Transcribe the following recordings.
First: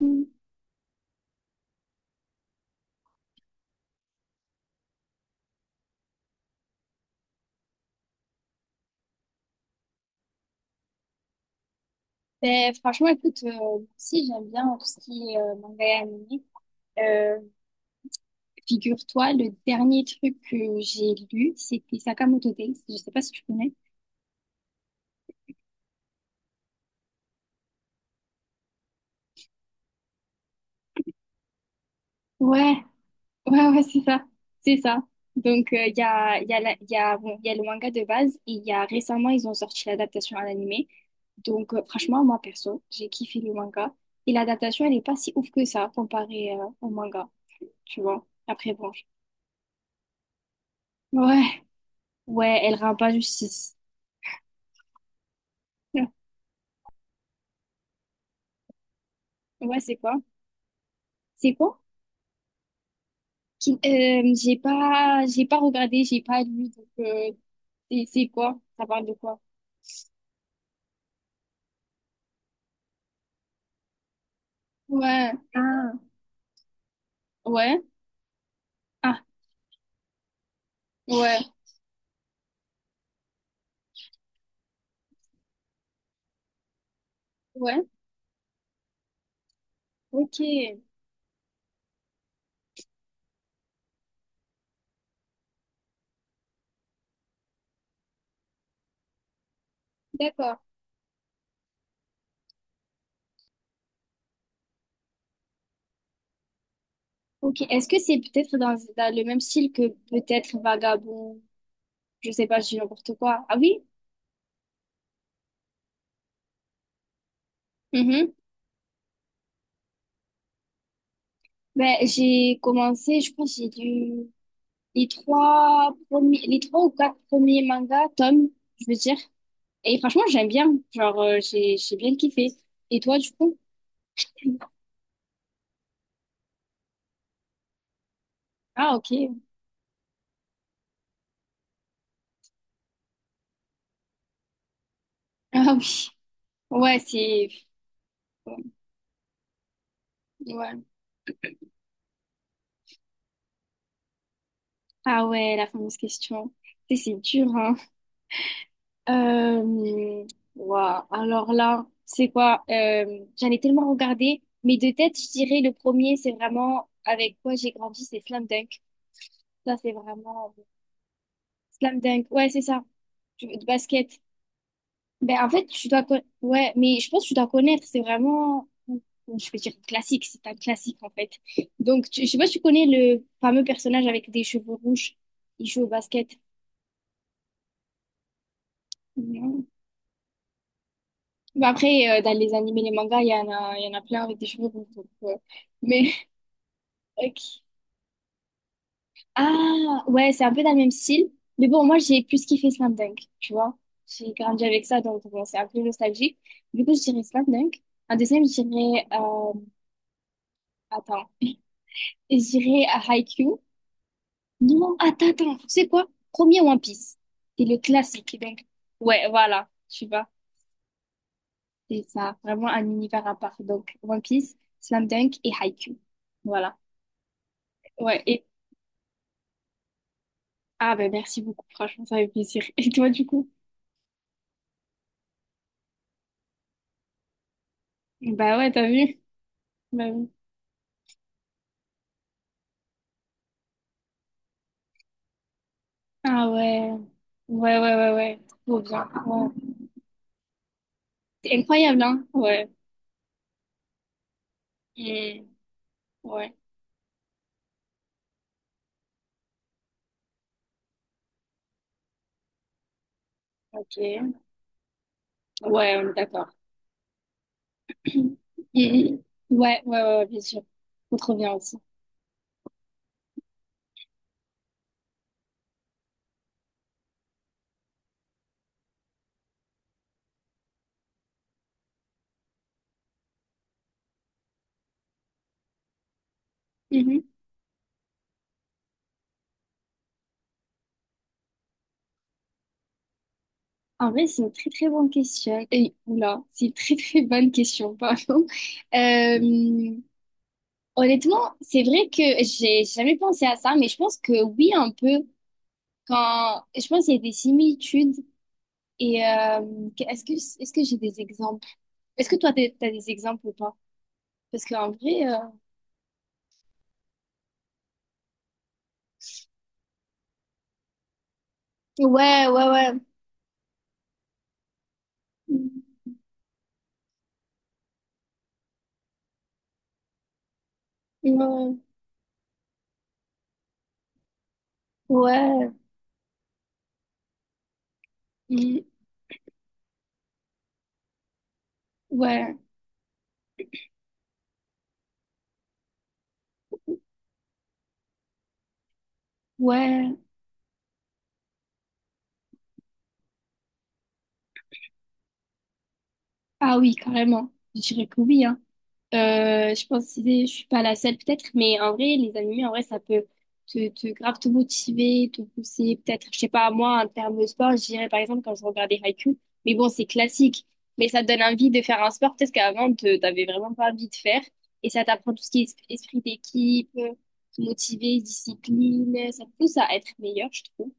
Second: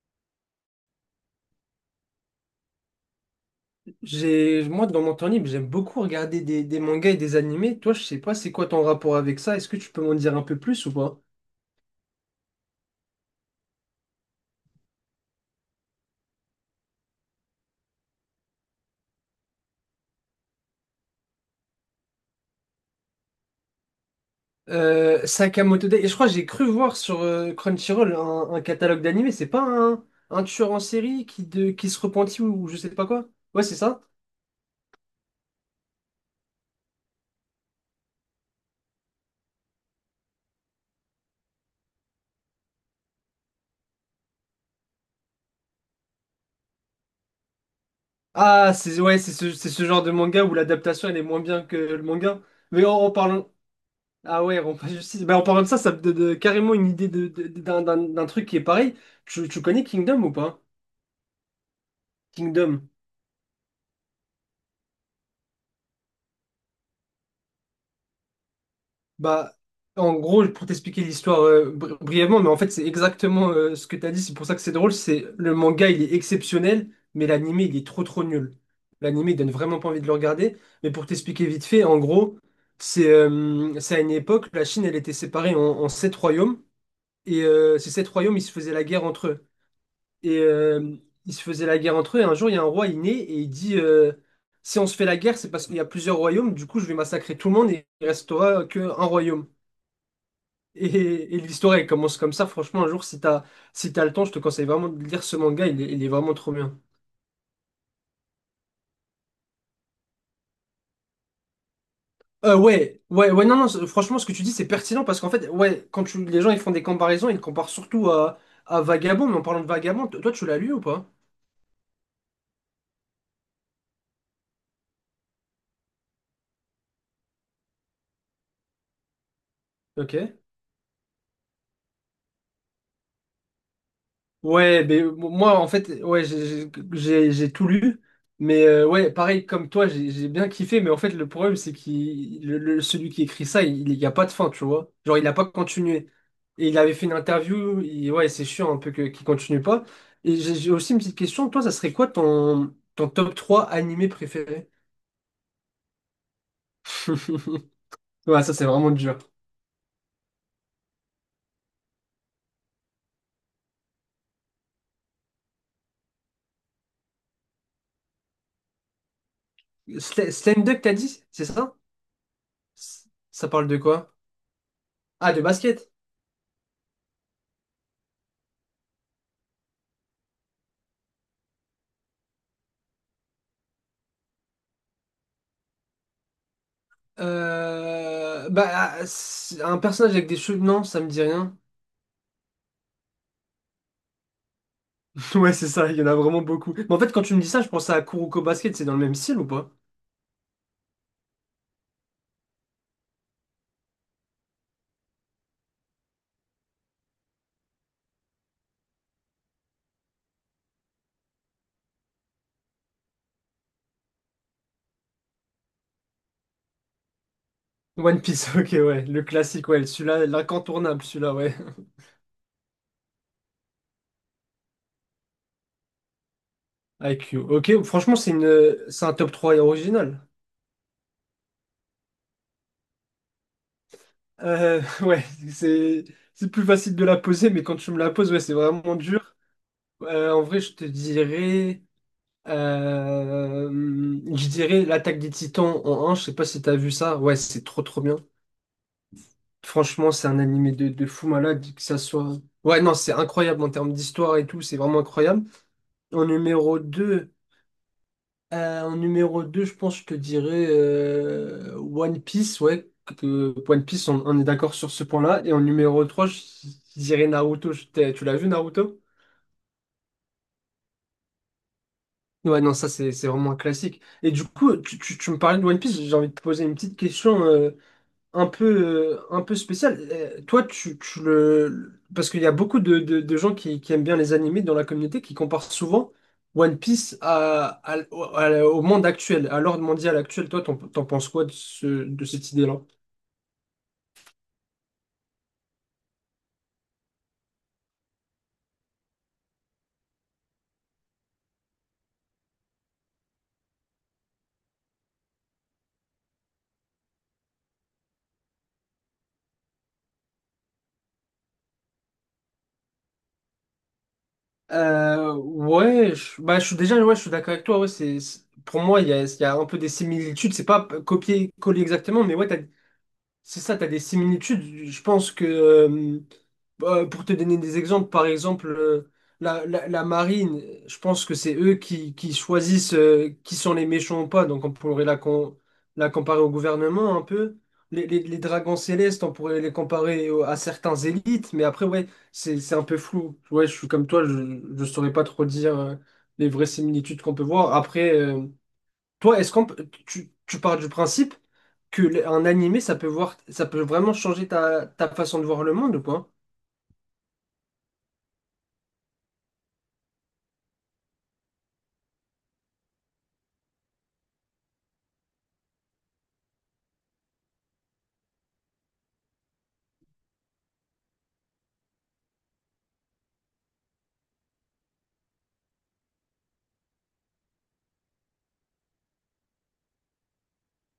Mm. J'ai, moi, dans mon temps libre, j'aime beaucoup regarder des mangas et des animés. Toi, je sais pas, c'est quoi ton rapport avec ça? Est-ce que tu peux m'en dire un peu plus ou pas? Ben, franchement, écoute, moi aussi j'aime bien tout ce qui est manga et animé. Euh, Figure-toi, le dernier truc que j'ai lu, c'était Sakamoto Days. Je sais pas si tu connais. Sakamoto Days. Et je crois que j'ai cru voir sur Crunchyroll un catalogue d'animés. C'est pas un tueur en série qui se repentit ou Ouais, je sais pas quoi? Ouais, ouais, c'est ouais, ça? c'est ça. C'est ça. Donc, il y a, la- il y a, bon, il y a le manga de base et il y a récemment, ils ont sorti l'adaptation à l'animé. Donc, franchement, moi, perso, j'ai kiffé le manga. Et l'adaptation, elle est pas si ouf que ça comparée au manga, tu vois. Ah, Après, bon. c'est ouais, c'est ce genre de manga où l'adaptation elle est moins bien Ouais, que le manga. ouais, elle Mais rend pas en parlant. justice. Ah ouais, en, justice. Ben, en parlant de ça, ça me donne carrément une idée d'un truc qui est pareil. Tu Ouais, connais c'est quoi? Kingdom ou pas? C'est quoi? Kingdom. J'ai pas regardé, j'ai pas lu, donc c'est quoi? Ça parle de quoi? Bah, en gros, pour t'expliquer l'histoire brièvement, mais en fait, c'est exactement ce que t'as dit. C'est pour ça que c'est drôle. C'est Ouais. le manga, Ah. il est exceptionnel, mais l'anime il Ouais. est trop trop nul. Ah. L'anime il donne vraiment pas envie de le regarder. Mais pour Ouais. t'expliquer vite fait, en gros, c'est à une époque, la Chine, elle était séparée en sept royaumes, et Ouais. ces sept royaumes, ils se faisaient la guerre entre eux. Et Ok. Ils se faisaient la guerre entre eux. Et un jour, il y a un roi, il naît et il dit: si on se fait la guerre, c'est parce qu'il y a plusieurs royaumes, du coup je vais massacrer tout le monde et il restera qu'un royaume. D'accord. Et, et l'histoire, elle commence comme ça. Franchement, un jour, si t'as le temps, je te conseille vraiment de lire ce manga. Il est vraiment trop bien. Ok. Est-ce que c'est peut-être dans le même style que peut-être Vagabond? Je sais pas, je dis Ouais, n'importe ouais, quoi. ouais, Ah non, non, oui? C'est franchement, ce que tu dis, c'est pertinent parce qu'en fait, ouais, les gens ils font des comparaisons, ils comparent surtout Mhm. À Vagabond. Mais en parlant de Vagabond, toi, tu l'as lu ou pas? Ben, j'ai commencé, je pense, j'ai lu les trois premiers, les trois ou quatre premiers mangas, tomes, je veux dire. Et Ok. franchement, j'aime bien. Genre, j'ai bien kiffé. Et toi, du coup? Ouais, mais moi, en fait, ouais, j'ai tout lu. Mais Ah, ok. ouais, pareil, comme toi, j'ai bien kiffé. Mais en fait, le problème, c'est que celui qui écrit ça, il n'y a pas de fin, tu vois. Genre, il n'a pas Ah oui. continué. Et il avait Ouais, fait une c'est... interview, ouais, c'est chiant un peu qu'il continue pas. Et j'ai Ouais. aussi une petite question, toi, ça serait quoi ton top 3 animé préféré? Ah ouais, la fameuse question. C'est dur, hein. Ouais, ça c'est vraiment dur. Euh... Waouh. Alors là, c'est quoi? J'en ai tellement regardé. Mais de tête, je dirais le premier, c'est vraiment avec quoi j'ai grandi, c'est Slam Dunk. Ça, c'est vraiment... Slam Dunk, t'as dit? C'est ça? Slam Dunk. Ouais, c'est ça. S- ça De parle de quoi? basket. Ah, Ben, de en fait, basket. Ouais, mais je pense que tu dois connaître, c'est vraiment, je vais dire classique, c'est un classique en fait. Donc, je sais pas si tu connais le fameux personnage avec des cheveux rouges, il joue au basket. Ah, c'est Non. un personnage avec des cheveux, non, ça me dit rien. Ben, après, dans les animés, les mangas, il y en a plein avec des cheveux rouges. Donc, Ouais, c'est ça, il y en Mais, a vraiment beaucoup. Mais en fait, quand tu ok. me dis ça, je pense à Kuroko Basket, c'est dans le même style ou pas? Ah, ouais, c'est un peu dans le même style. Mais bon, moi, j'ai plus kiffé Slam Dunk, tu vois. J'ai grandi avec ça, donc bon, c'est un peu nostalgique. Du coup, je dirais Slam Dunk. Un deuxième, je dirais, attends. J'irai à Haikyuu. Non, attends, tu sais quoi? Premier One Piece. C'est le One classique, Piece, donc. ok, ouais, le Ouais, voilà, classique, ouais, tu celui-là, vois. l'incontournable, celui-là, ouais. C'est ça, vraiment un univers à part. Donc, One Piece, Slam Dunk et Haikyuu. Voilà. IQ. Ok, franchement, Ouais, et... c'est un top 3 original. Ah ben merci beaucoup, franchement, ça fait plaisir. Et toi, du coup? Ouais, c'est c'est plus facile de la poser, mais quand tu me la poses, ouais, c'est Bah ouais, t'as vraiment vu? dur. Bah oui. En vrai, je te dirais, euh, je dirais l'attaque des Titans en un. Je sais pas Ah si t'as ouais. vu ça. Ouais, c'est Ouais, trop ouais, trop ouais, bien. ouais. Trop bien. Ouais. Franchement, c'est un animé de fou C'est malade, que ça incroyable, hein? soit. Ouais. Ouais, non, c'est incroyable en termes d'histoire et tout. C'est vraiment incroyable. Mm. En Ouais. numéro 2. En numéro 2, je pense que je te dirais One Piece, ouais. One Ok. Piece, Ouais, on est d'accord sur ce point-là. Et en on numéro est 3, je d'accord. dirais Naruto. Tu Mhm. l'as vu, Naruto? Ouais, ouais, ouais, ouais, bien sûr. On trop bien aussi. Ouais, non, ça, c'est vraiment un classique. Et du coup, tu me parlais de One Piece, j'ai envie de te poser une petite question. Un peu, un peu spécial. Toi, tu le... Parce qu'il y a beaucoup de gens qui aiment bien les animés dans la communauté qui comparent souvent One Piece Mhm. Au monde actuel, à l'ordre mondial actuel. Toi, t'en penses quoi de cette idée-là? En vrai, c'est une très très bonne question. Et, oula, c'est une très très bonne question, pardon. Euh, honnêtement, c'est vrai que j'ai jamais pensé à ça, mais je pense que oui, un peu. Quand... Je pense qu'il y a des similitudes. Et est-ce que j'ai des exemples? Est-ce que toi, t'as des exemples ou pas? Parce qu'en vrai, Je suis déjà ouais, je suis d'accord avec toi. Ouais, pour moi, il y a un peu des similitudes. C'est pas copier-coller exactement, mais ouais, ouais, t'as, ouais, ouais. c'est ça, tu as des similitudes. Je pense que, bah, pour te donner des exemples, par exemple, la marine, je pense que c'est eux Mhm. Qui choisissent qui sont les méchants ou pas. Donc on pourrait Ouais, ouais. la comparer au gouvernement un peu. Les dragons Mhm. célestes, on pourrait les comparer à certains élites. Mais après, ouais, Ouais, c'est un peu flou. Ouais, je suis comme toi, je ne saurais pas trop dire les vraies similitudes qu'on peut voir. Après, toi, est-ce qu'on peut- ouais. tu pars du principe que un animé, ça peut vraiment changer ta, ta façon de voir le monde ou pas? Ah oui, carrément. Je dirais que oui, hein. Je pense que c'est- je suis pas la seule peut-être, mais en vrai, les animés, en vrai, ça peut te grave te motiver, te pousser. Peut-être, je sais pas, moi, en termes de sport, je dirais par exemple quand je regardais Haikyuu, mais bon, c'est classique. Mais ça te donne envie de faire un sport peut-être qu'avant, t'avais vraiment pas envie de faire. Et ça t'apprend tout ce qui est esprit d'équipe, te motiver, discipline. Ça te pousse à être meilleur, je trouve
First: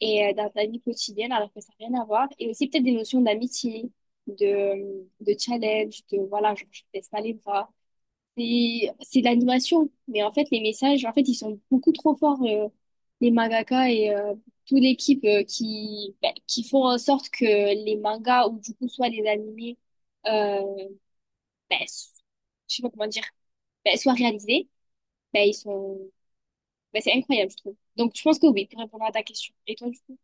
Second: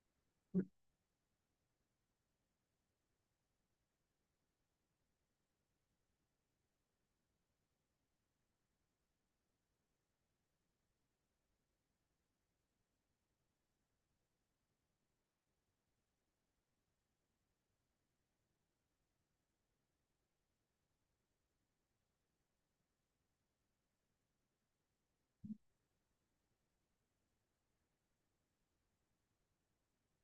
et dans ta vie quotidienne alors que ça n'a rien à voir. Et aussi peut-être des notions d'amitié, de challenge, de voilà, genre, je ne baisse pas les bras. C'est de l'animation, mais en fait les messages, en fait ils sont beaucoup trop forts, les mangaka et toute l'équipe qui, ben, qui font en sorte que les mangas ou du coup soit les animés, euh, ben, je sais pas comment dire, ben, soient réalisés, ben, ils sont, ben, c'est incroyable je trouve. Donc je pense que oui, pour répondre à ta question. Et toi du coup?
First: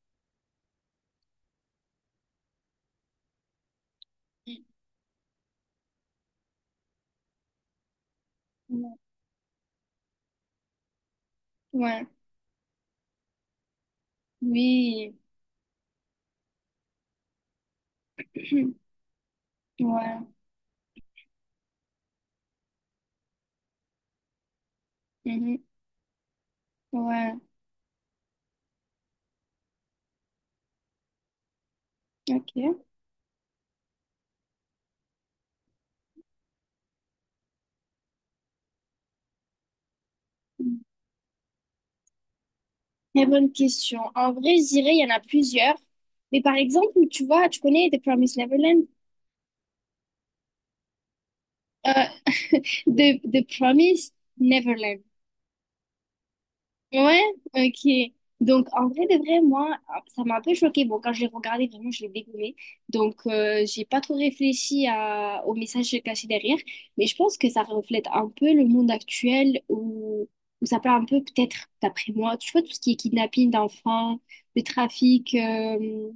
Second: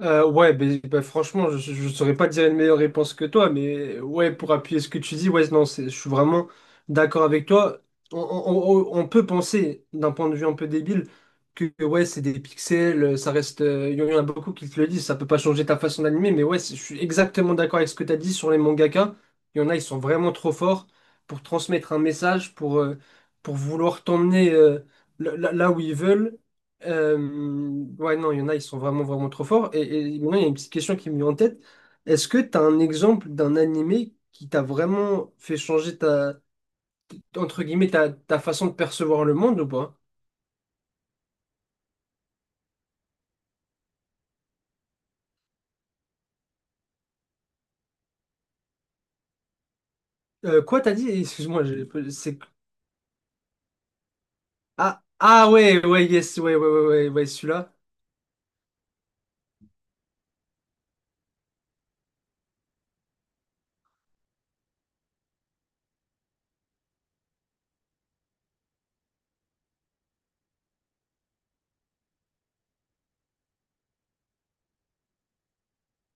Franchement, je ne saurais pas dire une meilleure réponse que toi, mais ouais, pour appuyer ce que tu dis, ouais, non, je suis vraiment d'accord avec toi. Mm. On peut penser, d'un point de vue un peu débile, que, ouais, Ouais, c'est des pixels, ça reste. Il y en a beaucoup qui te le disent, ça oui, peut pas changer ta façon d'animer, mais ouais, je suis exactement d'accord avec ce que tu as dit sur les mangaka. Il y en a, ils sont vraiment ouais, trop forts pour transmettre un message, pour vouloir t'emmener mhm, là où ils veulent. Euh, ouais, ouais, non, il y en a, ils sont vraiment, vraiment trop forts. Et maintenant, il y a une petite question qui me vient en tête. Est-ce que ok. tu as un exemple d'un animé qui t'a vraiment fait changer entre guillemets, ta façon de percevoir le monde ou pas? Très bonne question. En vrai, je dirais, il y en a plusieurs. Mais par exemple, tu vois, tu connais The Promised Neverland? Quoi t'as dit? Excuse-moi, j'ai- Euh, c'est The Promised ah, Neverland. ah ouais, ouais, yes, ouais, ouais, ouais, ouais, Ouais, ouais, celui-là. ok. Donc, en vrai de vrai, moi, ça m'a un peu choquée. Bon, quand je l'ai regardé, vraiment, je l'ai dégommé. Donc, j'ai pas trop réfléchi à, au message caché derrière. Mais je pense que ça reflète un peu le monde actuel où ça parle un peu, peut-être, d'après moi, tu vois, tout ce qui est kidnapping d'enfants, le trafic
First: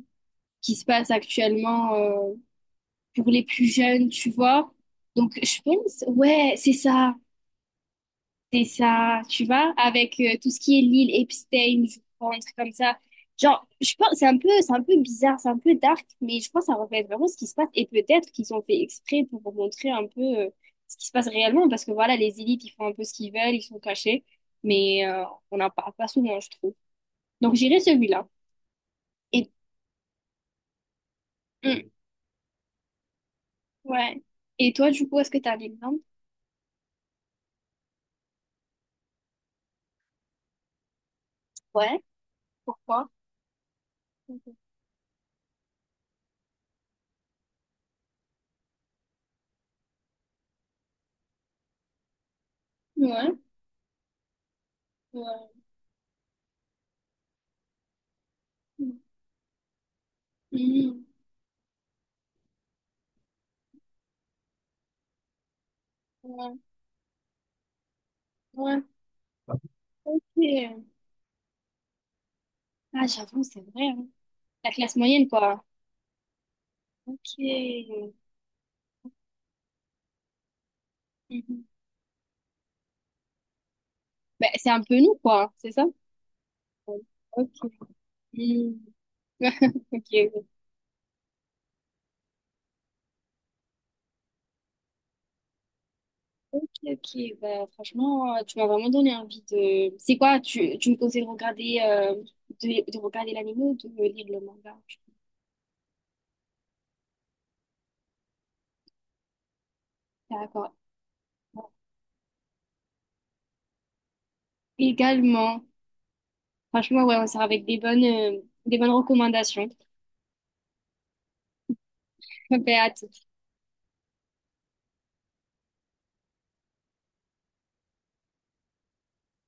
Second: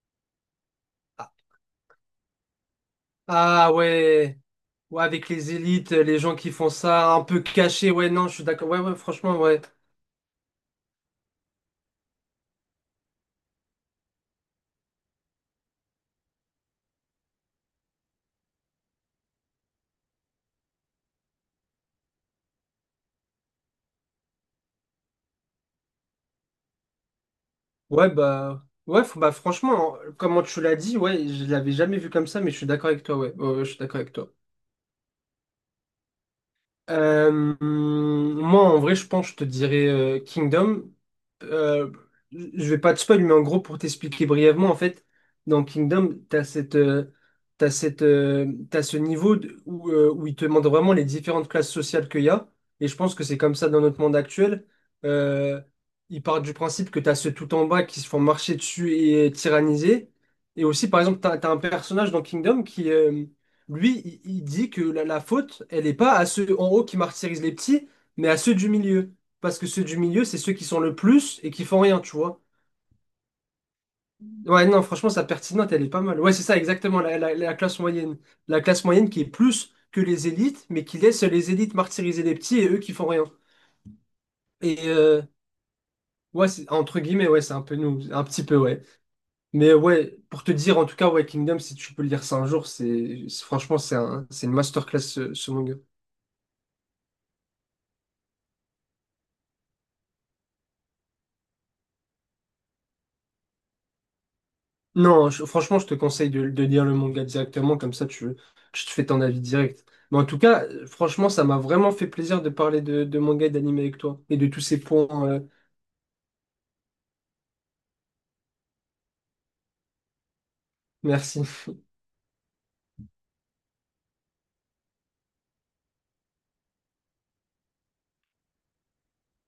qui se passe Ah, actuellement pour les plus ah, jeunes, tu ouais, vois. ouais, avec Donc, les je élites, pense, les gens qui ouais, font c'est ça ça. un peu caché, ouais, non, je suis C'est d'accord, ouais, ouais, ça, franchement, tu ouais. vois, avec tout ce qui est l'île Epstein, je crois, un truc comme ça. Genre, je pense, c'est un peu, bizarre, c'est un peu dark, mais je pense que ça reflète vraiment ce qui se passe. Et peut-être qu'ils ont fait exprès pour vous montrer un peu ce qui se passe réellement, parce que voilà, les élites, ils font un peu ce qu'ils veulent, ils sont cachés, mais on n'en parle pas souvent, je trouve. Donc j'irai Ouais, celui-là. bah, ouais, Et, franchement, hein, comment tu l'as dit, ouais, je l'avais hum, jamais vu comme ça, mais je suis d'accord avec toi, ouais, Ouais, ouais, je suis d'accord avec ouais. toi. Et toi, du coup, est-ce que t'as un exemple? Euh, Moi, en vrai, je pense, je te dirais Kingdom. Euh, Ouais, je vais pas te pourquoi? spoil, mais en gros, pour t'expliquer brièvement, en fait, dans Kingdom, t'as ce où il te montre vraiment les différentes classes sociales qu'il y a. Et je pense que Ouais, c'est comme ça dans notre monde actuel. ouais, Euh, il part du principe que t'as ceux tout en bas qui se font marcher dessus et tyranniser. Et aussi, par hum, exemple, t'as un personnage dans Kingdom qui, il dit que la faute, elle n'est pas à ouais, ceux en haut qui martyrisent les petits, mais à ceux du ouais. milieu. Parce que ceux du milieu, c'est ceux qui sont Ok. le plus et qui font rien, tu vois. Ah, j'avoue, c'est vrai, hein. Ouais, La non, classe franchement, sa moyenne, quoi. pertinente, elle est pas mal. Ouais, c'est ça, exactement, Ok. La classe moyenne. La classe moyenne qui est plus que les élites, mais qui laisse les Mhm. élites martyriser les petits et eux qui font rien. Bah, c'est un Et peu nous, euh, quoi, hein, c'est ça? ouais, c'est Oui. entre guillemets, ouais, c'est un peu Ok. nous, un petit peu, ouais. Mhm. Mais ouais, pour te dire, en tout cas, ouais, Kingdom, si tu peux lire ça un jour, franchement, c'est une masterclass, ce manga. Ok, ok, ok. Bah, franchement, tu m'as vraiment donné envie de. C'est quoi? Tu me conseilles de regarder, de regarder l'anime ou de lire le manga? Non, je- Franchement, je te conseille de lire le manga directement, comme ça tu, tu te fais ton avis direct. Mais en tout cas, D'accord. Franchement, ça m'a vraiment fait plaisir de parler de manga et d'anime avec toi et de tous ces points. Également. Franchement, ouais, on sera avec des bonnes recommandations. Merci. Bah, à tout.